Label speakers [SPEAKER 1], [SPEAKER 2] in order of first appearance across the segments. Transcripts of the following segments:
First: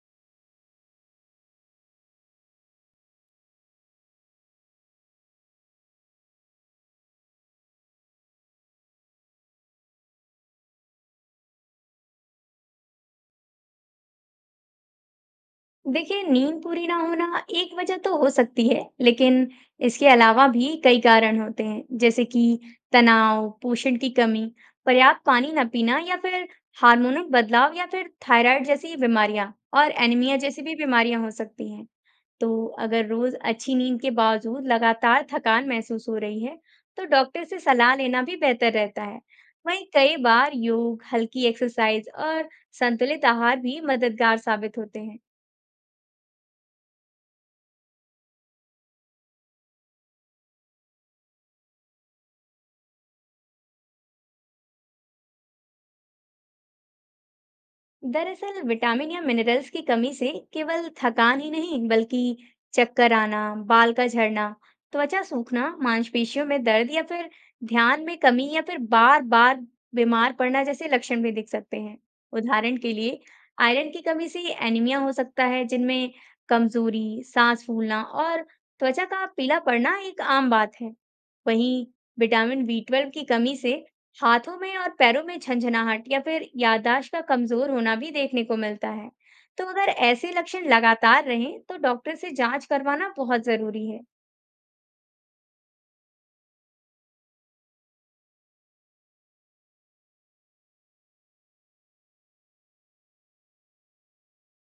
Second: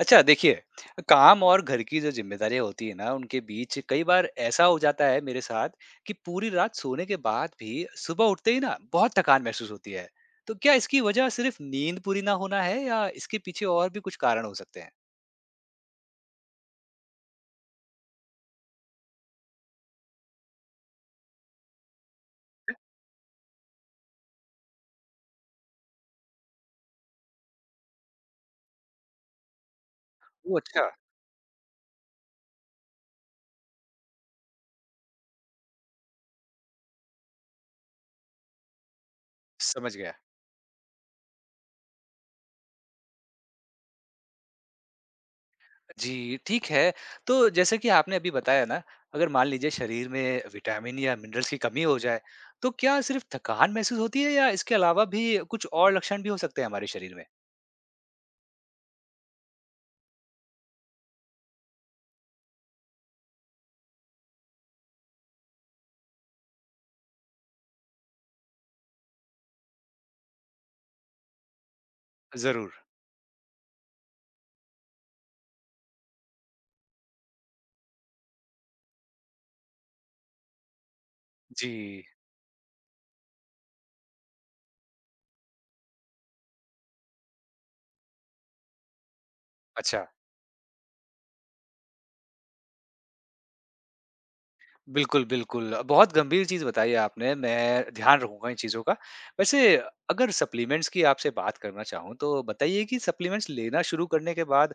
[SPEAKER 1] अच्छा देखिए। काम और घर की जो जिम्मेदारियां होती है ना, उनके बीच कई बार ऐसा हो जाता है मेरे साथ कि पूरी रात सोने के बाद भी सुबह उठते ही ना बहुत थकान महसूस होती है। तो क्या इसकी वजह सिर्फ नींद पूरी ना होना है या इसके पीछे और भी कुछ कारण हो सकते हैं?
[SPEAKER 2] देखिए नींद पूरी ना होना एक वजह तो हो सकती है, लेकिन इसके अलावा भी कई कारण होते हैं, जैसे कि तनाव, पोषण की कमी, पर्याप्त पानी ना पीना या फिर हार्मोनल बदलाव या फिर थायराइड जैसी बीमारियां और एनीमिया
[SPEAKER 1] वो
[SPEAKER 2] जैसी भी
[SPEAKER 1] अच्छा।
[SPEAKER 2] बीमारियां हो सकती हैं। तो अगर रोज अच्छी नींद के बावजूद लगातार थकान महसूस हो रही है, तो डॉक्टर से सलाह लेना भी बेहतर रहता है। वहीं
[SPEAKER 1] समझ गया।
[SPEAKER 2] कई बार योग, हल्की एक्सरसाइज और संतुलित आहार भी मददगार साबित होते हैं।
[SPEAKER 1] जी ठीक है। तो जैसे कि आपने अभी बताया ना, अगर मान लीजिए शरीर में विटामिन या मिनरल्स की कमी हो जाए तो क्या सिर्फ थकान महसूस होती है या इसके अलावा भी कुछ और लक्षण भी हो सकते हैं हमारे शरीर में?
[SPEAKER 2] दरअसल विटामिन या मिनरल्स की कमी से केवल थकान ही नहीं बल्कि चक्कर आना, बाल का झड़ना, त्वचा सूखना, मांसपेशियों में दर्द या फिर ध्यान में कमी या फिर बार बार बीमार पड़ना जैसे लक्षण भी दिख सकते हैं।
[SPEAKER 1] जरूर।
[SPEAKER 2] उदाहरण के लिए आयरन की कमी से एनीमिया हो सकता है जिनमें कमजोरी, सांस फूलना और त्वचा का पीला पड़ना एक आम बात है। वहीं
[SPEAKER 1] जी।
[SPEAKER 2] विटामिन बी 12 की कमी से हाथों में और पैरों में झंझनाहट या फिर याददाश्त का कमजोर होना भी देखने को मिलता है। तो अगर
[SPEAKER 1] अच्छा,
[SPEAKER 2] ऐसे लक्षण लगातार रहें तो डॉक्टर से जांच करवाना बहुत जरूरी है।
[SPEAKER 1] बिल्कुल, बिल्कुल। बहुत गंभीर चीज़ बताई आपने, मैं ध्यान रखूँगा इन चीज़ों का। वैसे अगर सप्लीमेंट्स की आपसे बात करना चाहूँ, तो बताइए कि सप्लीमेंट्स लेना शुरू करने के बाद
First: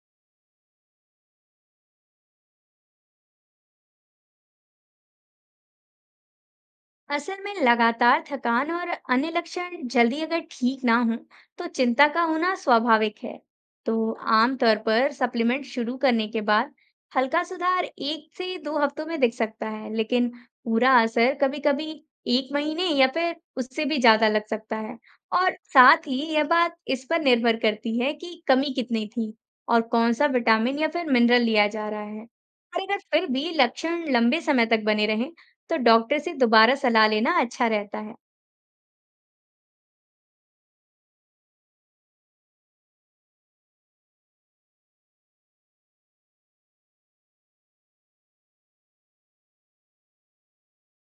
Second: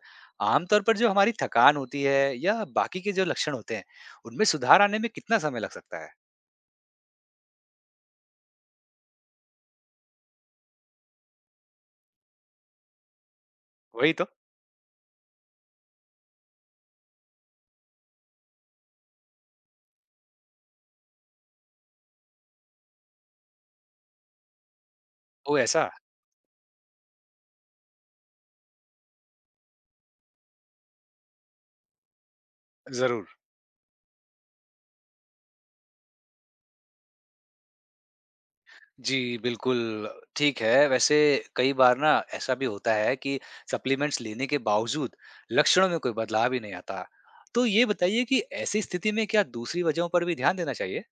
[SPEAKER 1] आम तौर पर जो हमारी थकान होती है या बाकी के जो लक्षण होते हैं, उनमें सुधार आने में कितना समय लग सकता है?
[SPEAKER 2] असल में लगातार थकान और अन्य लक्षण जल्दी अगर ठीक ना हो तो चिंता का होना स्वाभाविक है। तो
[SPEAKER 1] वही तो।
[SPEAKER 2] आमतौर पर सप्लीमेंट शुरू करने के बाद हल्का सुधार 1 से 2 हफ्तों में दिख सकता है लेकिन पूरा असर कभी-कभी एक महीने या फिर उससे भी ज्यादा लग सकता है। और
[SPEAKER 1] ओह! ऐसा?
[SPEAKER 2] साथ ही यह बात इस पर निर्भर करती है कि कमी कितनी थी और कौन सा विटामिन या फिर मिनरल लिया जा रहा है। और अगर
[SPEAKER 1] ज़रूर।
[SPEAKER 2] फिर भी लक्षण लंबे समय तक बने रहें तो डॉक्टर से दोबारा सलाह लेना अच्छा रहता है।
[SPEAKER 1] जी, बिल्कुल, ठीक है। वैसे कई बार ना ऐसा भी होता है कि सप्लीमेंट्स लेने के बावजूद लक्षणों में कोई बदलाव ही नहीं आता। तो ये बताइए कि ऐसी स्थिति में क्या दूसरी वजहों पर भी ध्यान देना चाहिए?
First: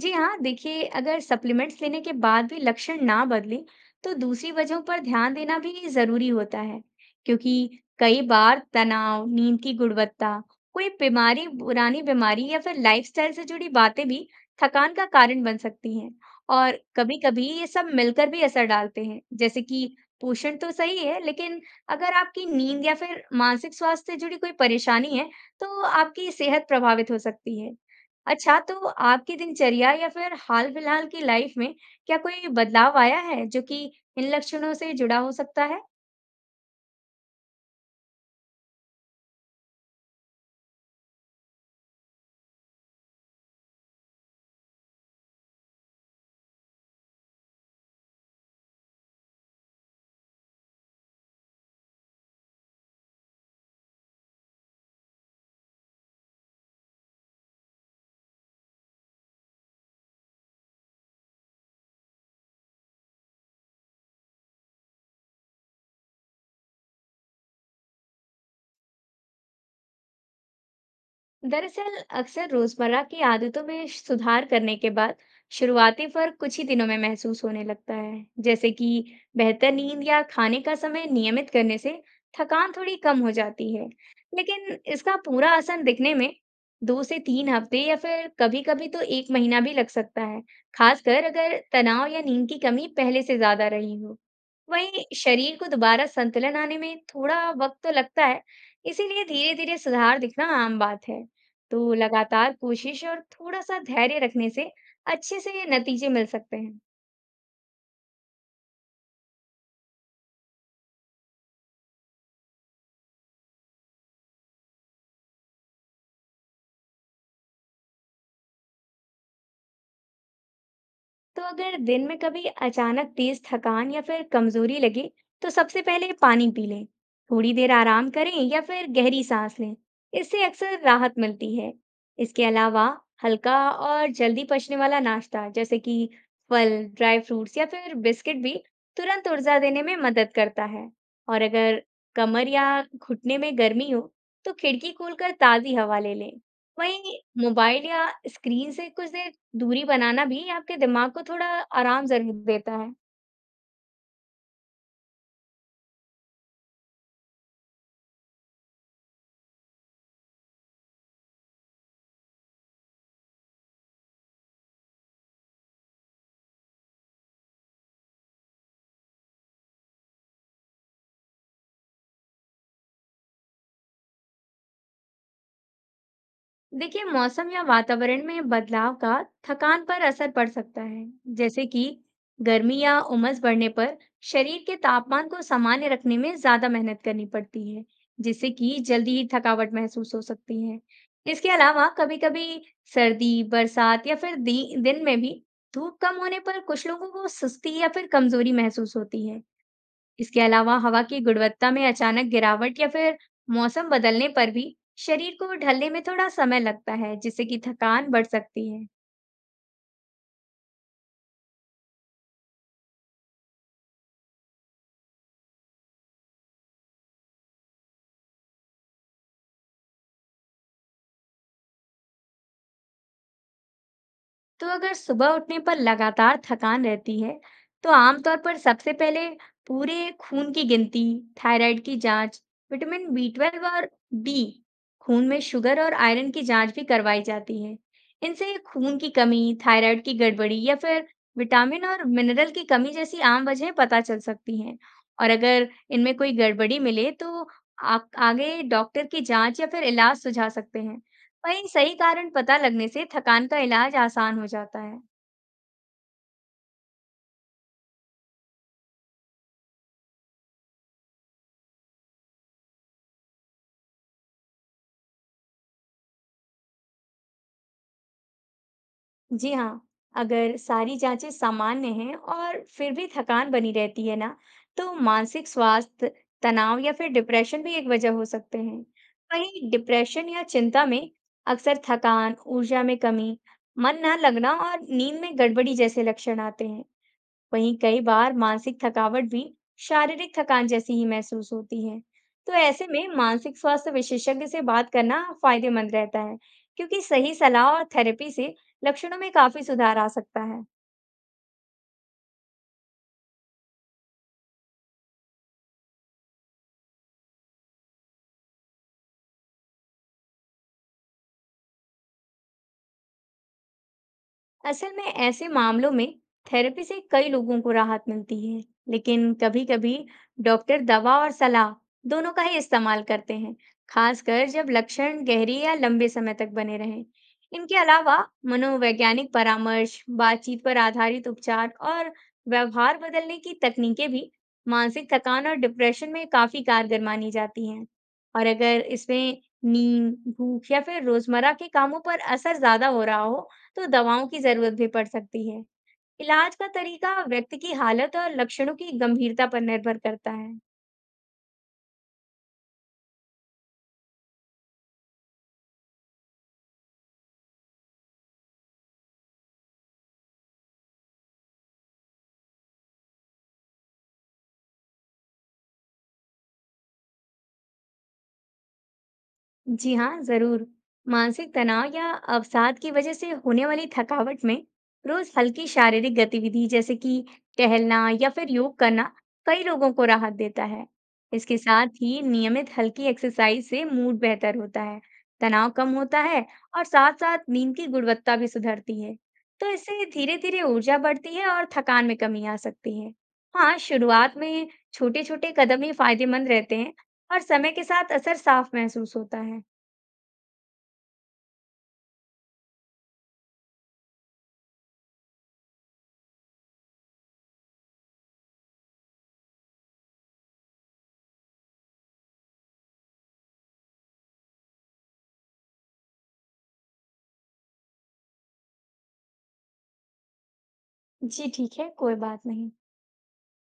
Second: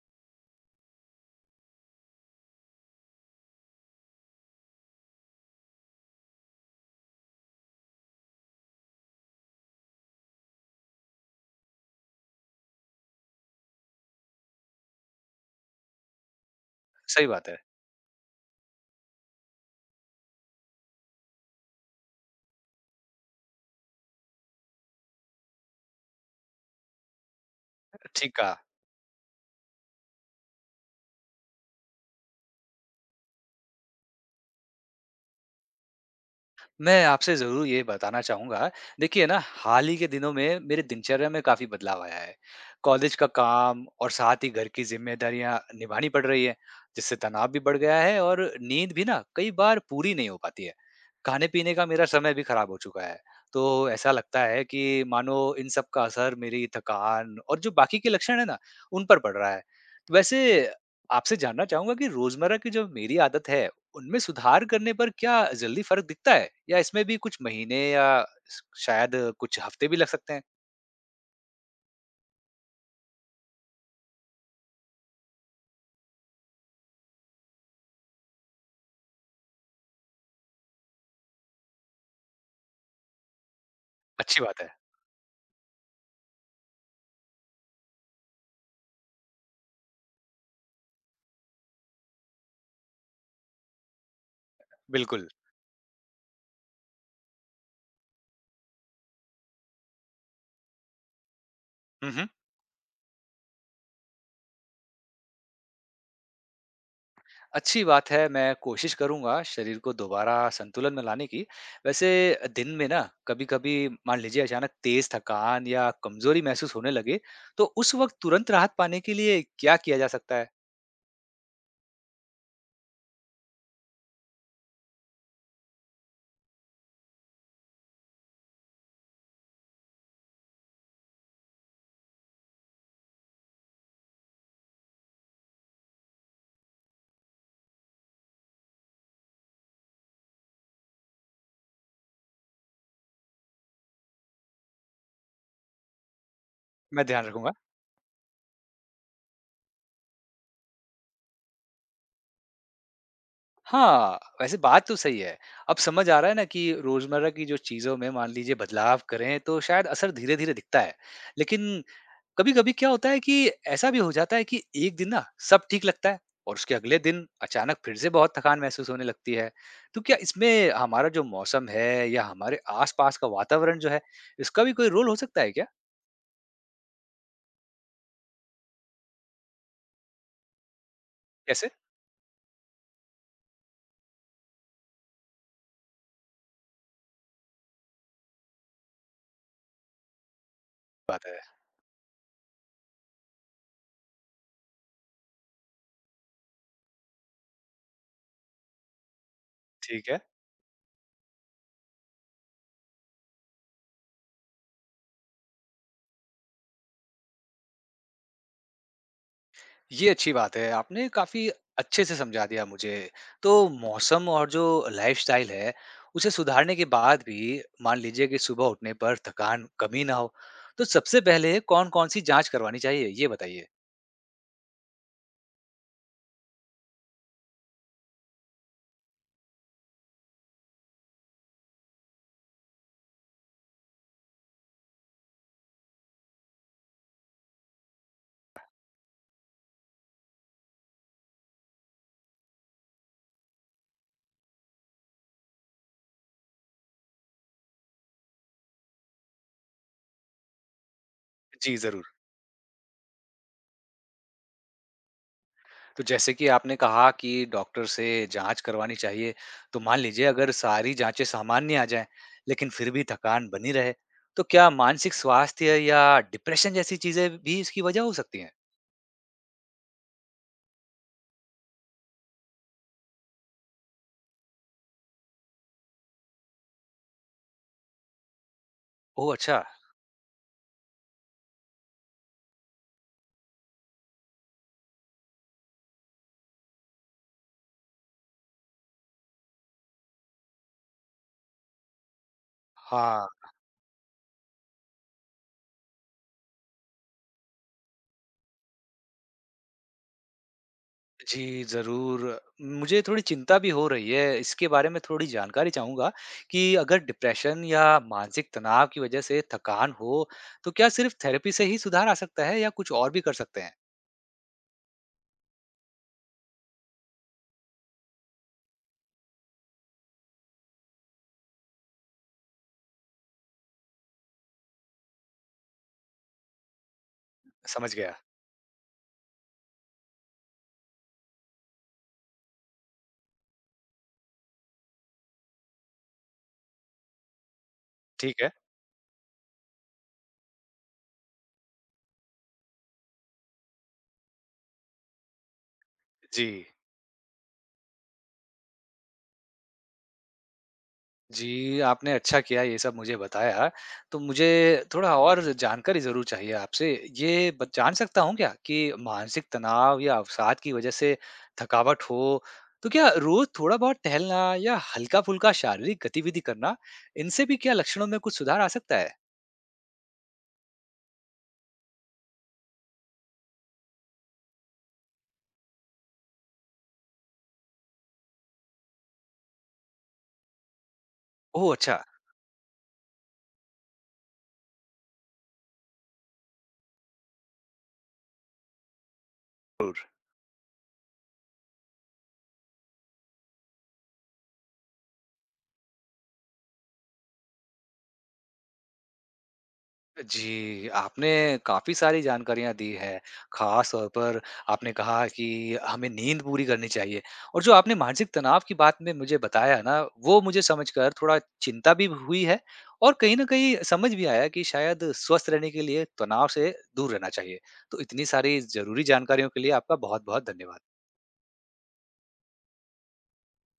[SPEAKER 2] जी हाँ देखिए, अगर सप्लीमेंट्स लेने के बाद भी लक्षण ना बदले तो दूसरी वजहों पर ध्यान देना भी जरूरी होता है, क्योंकि कई बार तनाव, नींद की गुणवत्ता, कोई बीमारी, पुरानी बीमारी या फिर लाइफस्टाइल से जुड़ी बातें भी थकान का कारण बन सकती हैं। और
[SPEAKER 1] सही
[SPEAKER 2] कभी-कभी
[SPEAKER 1] बात है।
[SPEAKER 2] ये सब मिलकर भी असर डालते हैं, जैसे कि पोषण तो सही है लेकिन अगर आपकी नींद या फिर मानसिक स्वास्थ्य से जुड़ी कोई परेशानी है तो आपकी सेहत प्रभावित हो सकती है।
[SPEAKER 1] ठीक कहा।
[SPEAKER 2] अच्छा, तो आपकी दिनचर्या या फिर हाल-फिलहाल की लाइफ में क्या कोई बदलाव आया है, जो कि इन लक्षणों से जुड़ा हो सकता है?
[SPEAKER 1] मैं आपसे ज़रूर ये बताना चाहूँगा। देखिए ना, हाल ही के दिनों में मेरे दिनचर्या में काफ़ी बदलाव आया है। कॉलेज का काम और साथ ही घर की ज़िम्मेदारियाँ निभानी पड़ रही हैं, जिससे तनाव भी बढ़ गया है और नींद भी ना कई बार पूरी नहीं हो पाती है। खाने-पीने का मेरा समय भी ख़राब हो चुका है। तो ऐसा लगता है कि मानो इन सब का असर मेरी थकान और जो बाकी के लक्षण हैं ना, उन पर पड़ रहा है। वैसे आपसे जानना चाहूँगा कि रोज़मर्रा की जो मेरी आदत है, उनमें सुधार करने पर क्या जल्दी फर्क दिखता है या इसमें भी कुछ महीने या शायद कुछ हफ्ते भी लग सकते हैं?
[SPEAKER 2] दरअसल अक्सर रोजमर्रा की आदतों में सुधार करने के बाद शुरुआती फर्क कुछ ही दिनों में महसूस होने लगता है, जैसे कि बेहतर नींद या खाने का समय नियमित करने से थकान थोड़ी कम हो जाती है।
[SPEAKER 1] अच्छी बात है।
[SPEAKER 2] लेकिन इसका पूरा असर दिखने में 2 से 3 हफ्ते या फिर कभी-कभी तो एक महीना भी लग सकता है, खासकर अगर तनाव या नींद की कमी पहले से ज्यादा रही हो। वहीं
[SPEAKER 1] बिल्कुल।
[SPEAKER 2] शरीर को दोबारा संतुलन आने में थोड़ा वक्त तो लगता है। इसीलिए धीरे-धीरे सुधार दिखना आम बात है। तो
[SPEAKER 1] हम्म।
[SPEAKER 2] लगातार कोशिश और थोड़ा सा धैर्य रखने से अच्छे से ये नतीजे मिल सकते हैं।
[SPEAKER 1] अच्छी बात है, मैं कोशिश करूंगा शरीर को दोबारा संतुलन में लाने की। वैसे दिन में ना कभी कभी मान लीजिए अचानक तेज थकान या कमजोरी महसूस होने लगे, तो उस वक्त तुरंत राहत पाने के लिए क्या किया जा सकता है?
[SPEAKER 2] तो अगर दिन में कभी अचानक तेज थकान या फिर कमजोरी लगे तो सबसे पहले पानी पी लें, थोड़ी देर आराम करें या फिर गहरी सांस लें। इससे अक्सर राहत मिलती है। इसके अलावा हल्का और जल्दी पचने वाला नाश्ता जैसे कि फल, ड्राई फ्रूट्स या फिर बिस्किट भी तुरंत ऊर्जा देने में मदद करता है। और अगर कमर या घुटने में गर्मी हो तो खिड़की खोलकर ताजी हवा ले लें।
[SPEAKER 1] मैं
[SPEAKER 2] वहीं
[SPEAKER 1] ध्यान रखूंगा।
[SPEAKER 2] मोबाइल या स्क्रीन से कुछ देर दूरी बनाना भी आपके दिमाग को थोड़ा आराम जरूर देता है।
[SPEAKER 1] हाँ, वैसे बात तो सही है। अब समझ आ रहा है ना कि रोज़मर्रा की जो चीज़ों में मान लीजिए बदलाव करें तो शायद असर धीरे-धीरे दिखता है। लेकिन कभी-कभी क्या होता है कि ऐसा भी हो जाता है कि एक दिन ना सब ठीक लगता है और उसके अगले दिन अचानक फिर से बहुत थकान महसूस होने लगती है। तो क्या इसमें हमारा जो मौसम है या हमारे आस-पास का वातावरण जो है, इसका भी कोई रोल हो सकता है क्या?
[SPEAKER 2] देखिए, मौसम या वातावरण में बदलाव का थकान पर असर पड़ सकता है, जैसे
[SPEAKER 1] कैसे?
[SPEAKER 2] कि गर्मी या उमस बढ़ने पर शरीर के तापमान को सामान्य रखने में ज्यादा मेहनत करनी पड़ती है, जिससे कि जल्दी ही थकावट महसूस हो सकती है।
[SPEAKER 1] बात है।
[SPEAKER 2] इसके अलावा कभी-कभी सर्दी, बरसात या फिर दिन में भी धूप कम होने पर कुछ लोगों को सुस्ती या फिर कमजोरी महसूस होती है।
[SPEAKER 1] ठीक है।
[SPEAKER 2] इसके अलावा हवा की गुणवत्ता में अचानक गिरावट या फिर मौसम बदलने पर भी शरीर को ढलने में थोड़ा समय लगता है, जिससे कि थकान बढ़ सकती है।
[SPEAKER 1] ये अच्छी बात है। आपने काफ़ी अच्छे से समझा दिया मुझे। तो मौसम और जो लाइफ़स्टाइल है, उसे सुधारने के बाद भी मान लीजिए कि सुबह उठने पर थकान कमी ना हो, तो सबसे पहले कौन-कौन सी जाँच करवानी चाहिए? ये बताइए।
[SPEAKER 2] तो अगर सुबह उठने पर लगातार थकान रहती है, तो आमतौर पर सबसे पहले पूरे खून की गिनती, थायराइड की जांच, विटामिन बी 12 और डी, खून में शुगर और आयरन की जांच भी करवाई जाती है। इनसे खून की कमी, थायराइड की गड़बड़ी या फिर विटामिन और मिनरल की कमी जैसी आम वजहें पता चल सकती हैं। और अगर इनमें कोई गड़बड़ी मिले, तो आप आगे डॉक्टर की जांच या फिर इलाज सुझा सकते हैं। वहीं
[SPEAKER 1] जी,
[SPEAKER 2] सही
[SPEAKER 1] ज़रूर।
[SPEAKER 2] कारण पता लगने से थकान का इलाज आसान हो जाता है।
[SPEAKER 1] तो जैसे कि आपने कहा कि डॉक्टर से जाँच करवानी चाहिए, तो मान लीजिए अगर सारी जाँचें सामान्य आ जाएँ, लेकिन फिर भी थकान बनी रहे, तो क्या मानसिक स्वास्थ्य या डिप्रेशन जैसी चीज़ें भी इसकी वजह हो सकती हैं?
[SPEAKER 2] जी हाँ, अगर सारी जांचें सामान्य हैं और फिर भी थकान बनी रहती है ना, तो मानसिक स्वास्थ्य, तनाव या फिर डिप्रेशन भी एक वजह हो सकते हैं।
[SPEAKER 1] ओह! अच्छा।
[SPEAKER 2] वहीं डिप्रेशन या चिंता में अक्सर थकान, ऊर्जा में कमी, मन ना लगना और नींद में गड़बड़ी जैसे लक्षण आते हैं। वहीं कई बार मानसिक थकावट भी शारीरिक थकान जैसी ही महसूस होती है। तो ऐसे में
[SPEAKER 1] हाँ।
[SPEAKER 2] मानसिक स्वास्थ्य विशेषज्ञ से बात करना फायदेमंद रहता है, क्योंकि सही सलाह और थेरेपी से लक्षणों में काफी सुधार आ सकता है।
[SPEAKER 1] जी, ज़रूर। मुझे थोड़ी चिंता भी हो रही है, इसके बारे में थोड़ी जानकारी चाहूँगा कि अगर डिप्रेशन या मानसिक तनाव की वजह से थकान हो, तो क्या सिर्फ़ थेरेपी से ही सुधार आ सकता है या कुछ और भी कर सकते हैं?
[SPEAKER 2] असल में ऐसे मामलों में थेरेपी से कई लोगों को राहत मिलती है, लेकिन कभी-कभी डॉक्टर दवा और सलाह दोनों का ही इस्तेमाल करते हैं, खासकर जब लक्षण गहरे या लंबे समय तक बने रहें। इनके
[SPEAKER 1] समझ गया।
[SPEAKER 2] अलावा मनोवैज्ञानिक परामर्श, बातचीत पर आधारित उपचार और व्यवहार बदलने की तकनीकें भी मानसिक थकान और डिप्रेशन में काफी कारगर मानी जाती हैं।
[SPEAKER 1] ठीक
[SPEAKER 2] और
[SPEAKER 1] है।
[SPEAKER 2] अगर इसमें नींद, भूख या फिर रोजमर्रा के कामों पर असर ज्यादा हो रहा हो, तो दवाओं की जरूरत भी पड़ सकती है।
[SPEAKER 1] जी।
[SPEAKER 2] इलाज का तरीका व्यक्ति की हालत और लक्षणों की गंभीरता पर निर्भर करता है।
[SPEAKER 1] जी, आपने अच्छा किया ये सब मुझे बताया। तो मुझे थोड़ा और जानकारी ज़रूर चाहिए आपसे। ये ब जान सकता हूँ क्या कि मानसिक तनाव या अवसाद की वजह से थकावट हो, तो क्या रोज़ थोड़ा-बहुत टहलना या हल्का-फुल्का शारीरिक गतिविधि करना, इनसे भी क्या लक्षणों में कुछ सुधार आ सकता है?
[SPEAKER 2] जी हाँ, जरूर। मानसिक तनाव या अवसाद की वजह से होने वाली थकावट में रोज हल्की शारीरिक गतिविधि जैसे कि टहलना या फिर योग करना कई लोगों को राहत देता है। इसके
[SPEAKER 1] ओह!
[SPEAKER 2] साथ
[SPEAKER 1] अच्छा।
[SPEAKER 2] ही नियमित हल्की एक्सरसाइज से मूड बेहतर होता है, तनाव कम होता है और साथ-साथ नींद की गुणवत्ता भी सुधरती है। तो
[SPEAKER 1] ज़रूर।
[SPEAKER 2] इससे धीरे-धीरे ऊर्जा बढ़ती है और थकान में कमी आ सकती है। हाँ, शुरुआत में छोटे-छोटे कदम ही फायदेमंद रहते हैं और समय के साथ असर साफ महसूस होता है।
[SPEAKER 1] जी, आपने काफ़ी सारी जानकारियाँ दी हैं। ख़ास तौर पर आपने कहा कि हमें नींद पूरी करनी चाहिए, और जो आपने मानसिक तनाव की बात में मुझे बताया ना, वो मुझे समझकर थोड़ा चिंता भी हुई है और कहीं न कहीं समझ भी आया कि शायद स्वस्थ रहने के लिए तनाव से दूर रहना चाहिए। तो इतनी सारी ज़रूरी जानकारियों के लिए आपका बहुत-बहुत धन्यवाद।
[SPEAKER 2] जी ठीक है, कोई बात नहीं।